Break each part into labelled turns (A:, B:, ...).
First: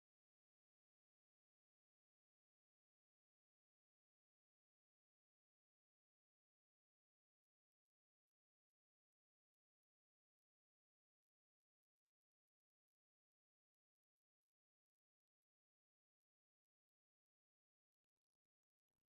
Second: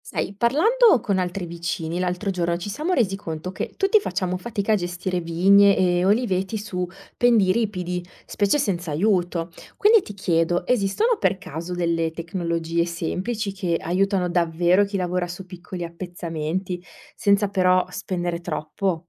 A: Sai, parlando con altri vicini l'altro giorno ci siamo resi conto che tutti facciamo fatica a gestire vigne e oliveti su pendii ripidi, specie senza aiuto. Quindi ti chiedo, esistono per caso delle tecnologie semplici che aiutano davvero chi lavora su piccoli appezzamenti, senza però spendere troppo?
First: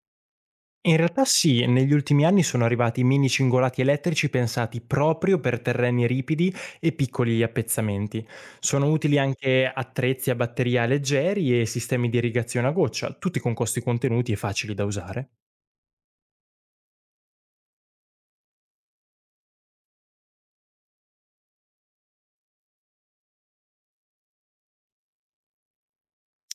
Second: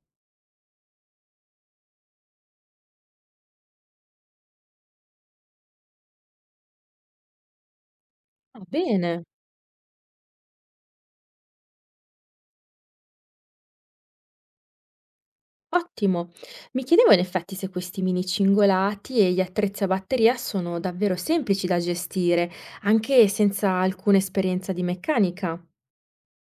B: In realtà sì, negli ultimi anni sono arrivati mini cingolati elettrici pensati proprio per terreni ripidi e piccoli appezzamenti.
A: Va
B: Sono utili
A: bene.
B: anche attrezzi a batteria leggeri e sistemi di irrigazione a goccia, tutti con costi contenuti e facili da usare.
A: Ottimo. Mi chiedevo in effetti se questi mini cingolati e gli attrezzi a batteria sono davvero semplici da gestire, anche senza alcuna esperienza di meccanica.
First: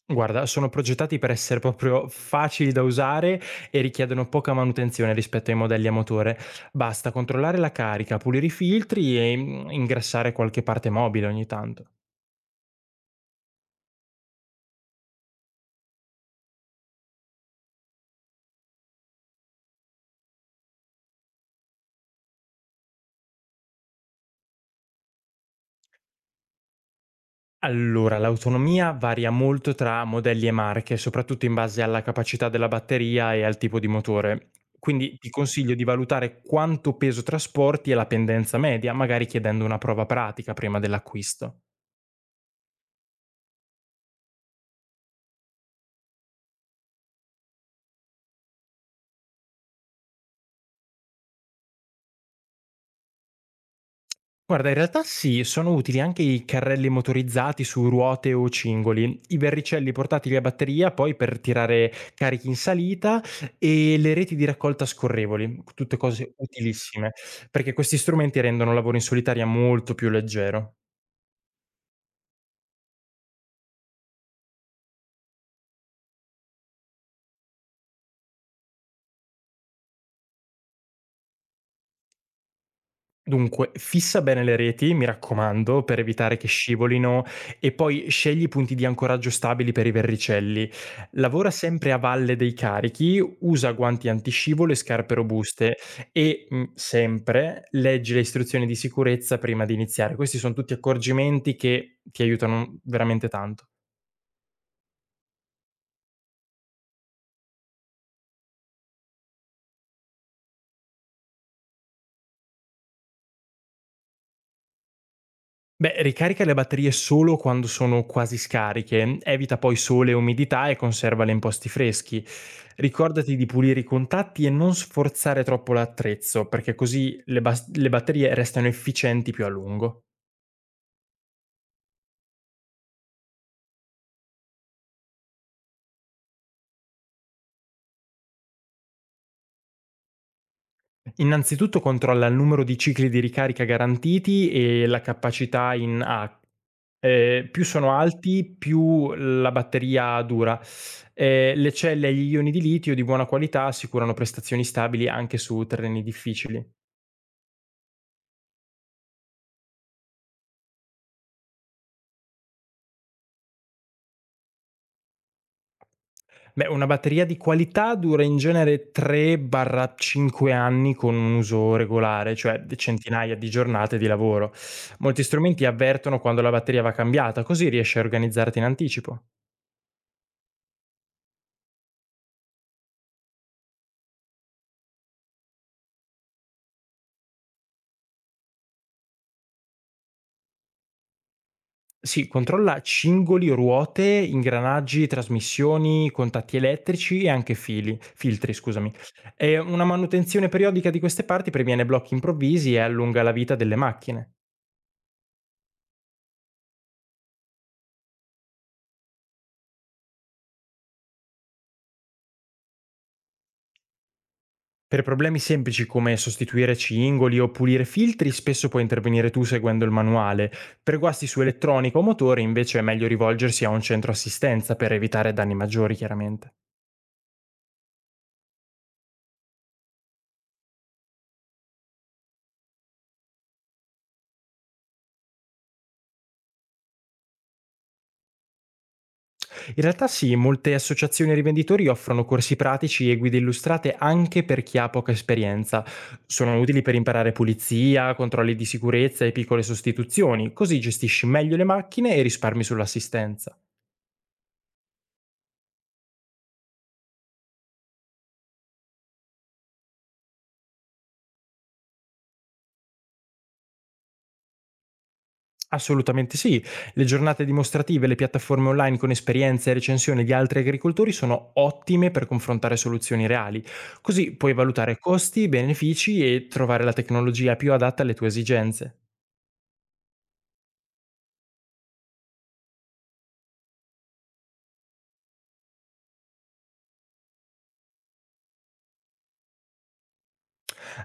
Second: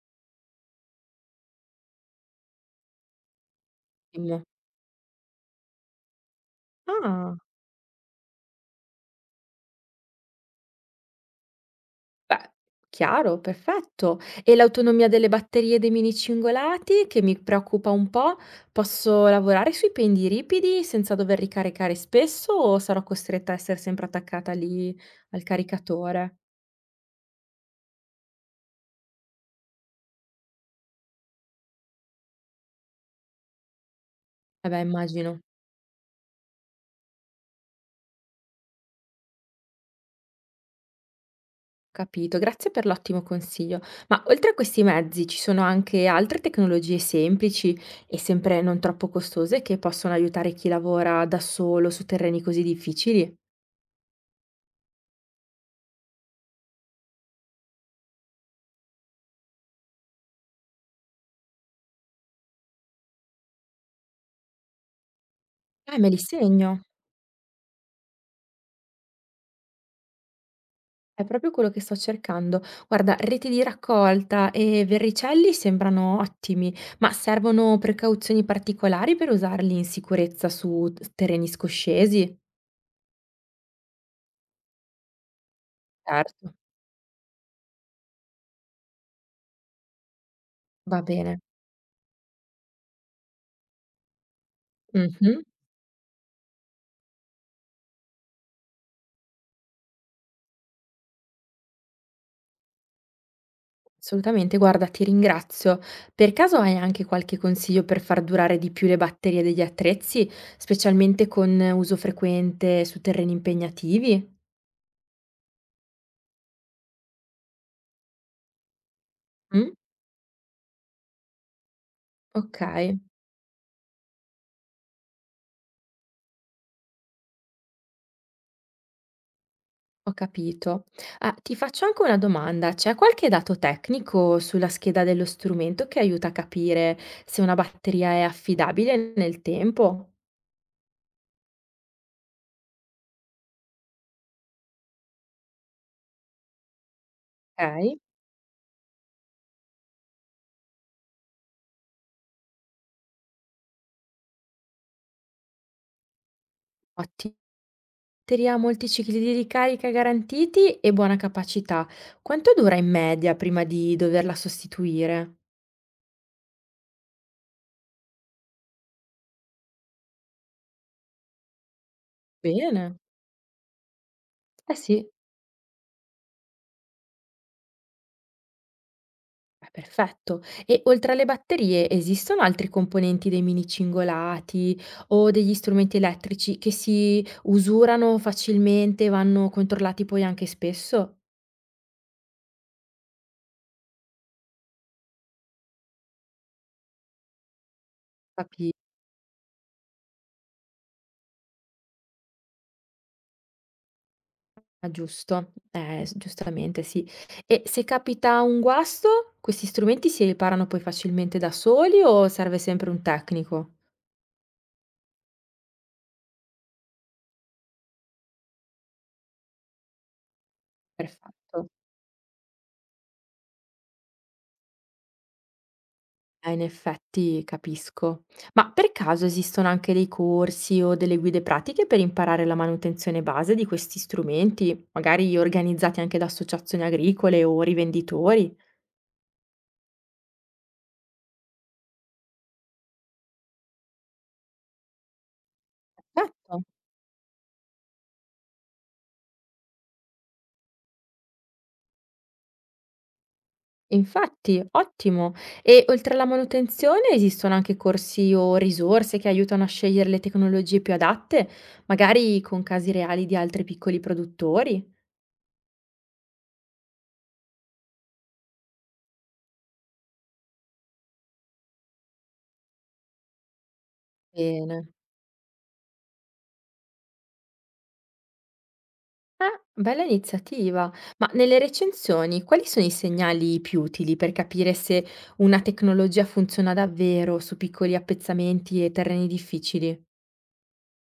B: Guarda, sono progettati per essere proprio facili da usare e richiedono
A: Ottimo.
B: poca manutenzione rispetto ai modelli a motore. Basta
A: Ah,
B: controllare la carica, pulire i filtri e ingrassare qualche parte mobile ogni tanto.
A: beh, chiaro, perfetto. E l'autonomia delle batterie dei mini cingolati, che mi preoccupa un po', posso lavorare sui pendi ripidi senza dover ricaricare spesso o sarò costretta a essere sempre attaccata lì al caricatore?
B: Allora, l'autonomia varia molto tra modelli e marche, soprattutto in base alla capacità della batteria e al tipo di motore.
A: Eh beh,
B: Quindi ti
A: immagino.
B: consiglio di valutare quanto peso trasporti e la pendenza media, magari chiedendo una prova pratica prima dell'acquisto.
A: Capito, grazie per l'ottimo consiglio. Ma oltre a questi mezzi ci sono anche altre tecnologie semplici e sempre non troppo costose che possono aiutare chi lavora da solo su terreni così difficili?
B: Guarda, in realtà sì, sono utili anche i carrelli motorizzati su ruote o cingoli, i verricelli portatili a batteria poi per tirare carichi in salita e le reti di raccolta scorrevoli, tutte
A: Me li
B: cose
A: segno.
B: utilissime, perché questi strumenti rendono il lavoro in solitaria molto più leggero.
A: È proprio quello che sto cercando. Guarda, reti di raccolta e verricelli sembrano ottimi, ma servono precauzioni particolari per usarli in sicurezza su terreni scoscesi?
B: Dunque, fissa bene le reti, mi raccomando, per evitare che
A: Certo,
B: scivolino e poi scegli punti di ancoraggio stabili per i verricelli.
A: va bene.
B: Lavora sempre a valle dei carichi, usa guanti antiscivolo e scarpe
A: Mhm.
B: robuste e sempre leggi le istruzioni di sicurezza prima di iniziare. Questi sono tutti accorgimenti che ti aiutano veramente tanto.
A: Assolutamente, guarda, ti ringrazio. Per caso hai anche qualche consiglio per far durare di più le batterie degli attrezzi, specialmente con uso frequente su terreni impegnativi?
B: Beh, ricarica le batterie solo quando sono quasi scariche, evita
A: Mh?
B: poi sole e umidità e conservale in posti freschi.
A: Okay,
B: Ricordati di pulire i contatti e non sforzare troppo l'attrezzo, perché così le batterie restano efficienti più a lungo.
A: ho capito. Ah, ti faccio anche una domanda: c'è qualche dato tecnico sulla scheda dello strumento che aiuta a capire se una batteria è affidabile nel tempo?
B: Innanzitutto controlla il numero di cicli di ricarica garantiti e la capacità in A. Più sono
A: Okay,
B: alti, più la batteria dura. Le celle e gli ioni di litio di buona qualità assicurano prestazioni stabili anche su terreni difficili.
A: ottimo. Batteria ha molti cicli di ricarica garantiti e buona capacità. Quanto dura in media prima di doverla sostituire?
B: Beh, una batteria di qualità dura in genere 3/5 anni con un uso regolare, cioè d
A: Bene.
B: centinaia di giornate di lavoro.
A: Eh sì,
B: Molti strumenti avvertono quando la batteria va cambiata, così riesci a organizzarti in anticipo.
A: è perfetto. E oltre alle batterie esistono altri componenti dei mini cingolati o degli strumenti elettrici che si usurano facilmente e vanno controllati poi anche spesso?
B: Sì, controlla cingoli, ruote, ingranaggi, trasmissioni, contatti elettrici e anche fili filtri,
A: Capisco.
B: scusami. E una manutenzione periodica di queste parti previene blocchi improvvisi e allunga la vita delle macchine.
A: Ah, giusto, s giustamente sì. E se capita un guasto, questi strumenti si riparano poi facilmente da soli o serve sempre un tecnico?
B: Per problemi semplici come sostituire cingoli o pulire filtri, spesso puoi intervenire tu seguendo il manuale. Per guasti su
A: Perfetto.
B: elettronica o motore, invece, è meglio rivolgersi a un centro assistenza per evitare danni maggiori, chiaramente.
A: In effetti capisco. Ma per caso esistono anche dei corsi o delle guide pratiche per imparare la manutenzione base di questi strumenti, magari organizzati anche da associazioni agricole o rivenditori?
B: In realtà sì, molte associazioni e rivenditori offrono corsi pratici e guide illustrate anche per chi ha poca esperienza. Sono
A: Perfetto.
B: utili per imparare pulizia, controlli di sicurezza e piccole sostituzioni, così gestisci meglio le macchine e risparmi sull'assistenza.
A: Infatti, ottimo. E oltre alla manutenzione esistono anche corsi o risorse che aiutano a scegliere le tecnologie più adatte, magari con casi reali di altri piccoli produttori?
B: Assolutamente sì. Le giornate dimostrative, le piattaforme online con esperienze e recensioni di altri agricoltori sono ottime per confrontare soluzioni reali. Così puoi
A: Bene.
B: valutare costi, benefici e trovare la tecnologia più adatta alle tue esigenze.
A: Ah, bella iniziativa. Ma nelle recensioni, quali sono i segnali più utili per capire se una tecnologia funziona davvero su piccoli appezzamenti e terreni difficili?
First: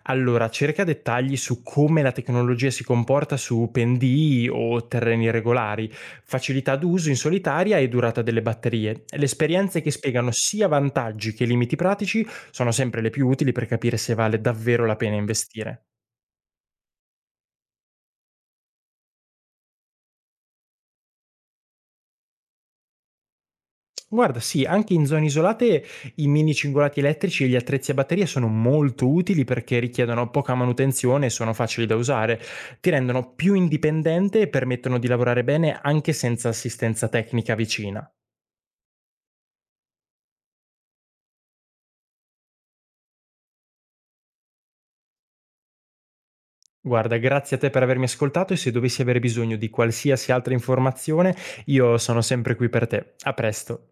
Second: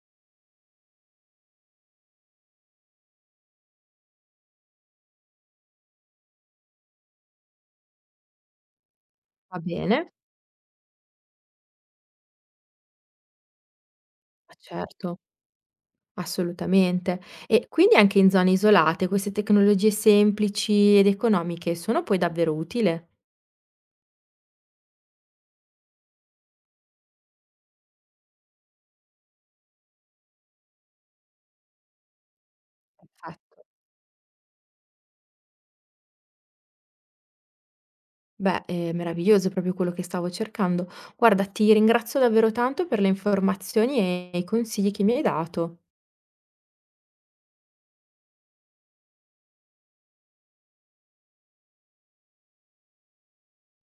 B: Allora, cerca dettagli su come la tecnologia si comporta su pendii o terreni irregolari, facilità d'uso in solitaria e durata delle batterie. Le
A: Va
B: esperienze che
A: bene?
B: spiegano sia vantaggi che limiti pratici sono sempre le più utili per capire se vale
A: Ah,
B: davvero la pena
A: certo.
B: investire.
A: Assolutamente. E quindi anche in zone isolate queste tecnologie semplici ed economiche sono poi davvero utile?
B: Guarda, sì, anche in zone isolate i mini cingolati elettrici e gli attrezzi a batteria sono molto utili perché richiedono poca manutenzione e sono facili da usare. Ti rendono più
A: Perfetto.
B: indipendente e permettono di lavorare bene anche senza assistenza tecnica vicina.
A: Beh, è meraviglioso proprio quello che stavo cercando. Guarda, ti ringrazio davvero tanto per le informazioni e i consigli che mi hai dato.
B: Guarda, grazie a te per avermi ascoltato e se dovessi avere bisogno di qualsiasi altra informazione, io sono sempre qui per te. A presto.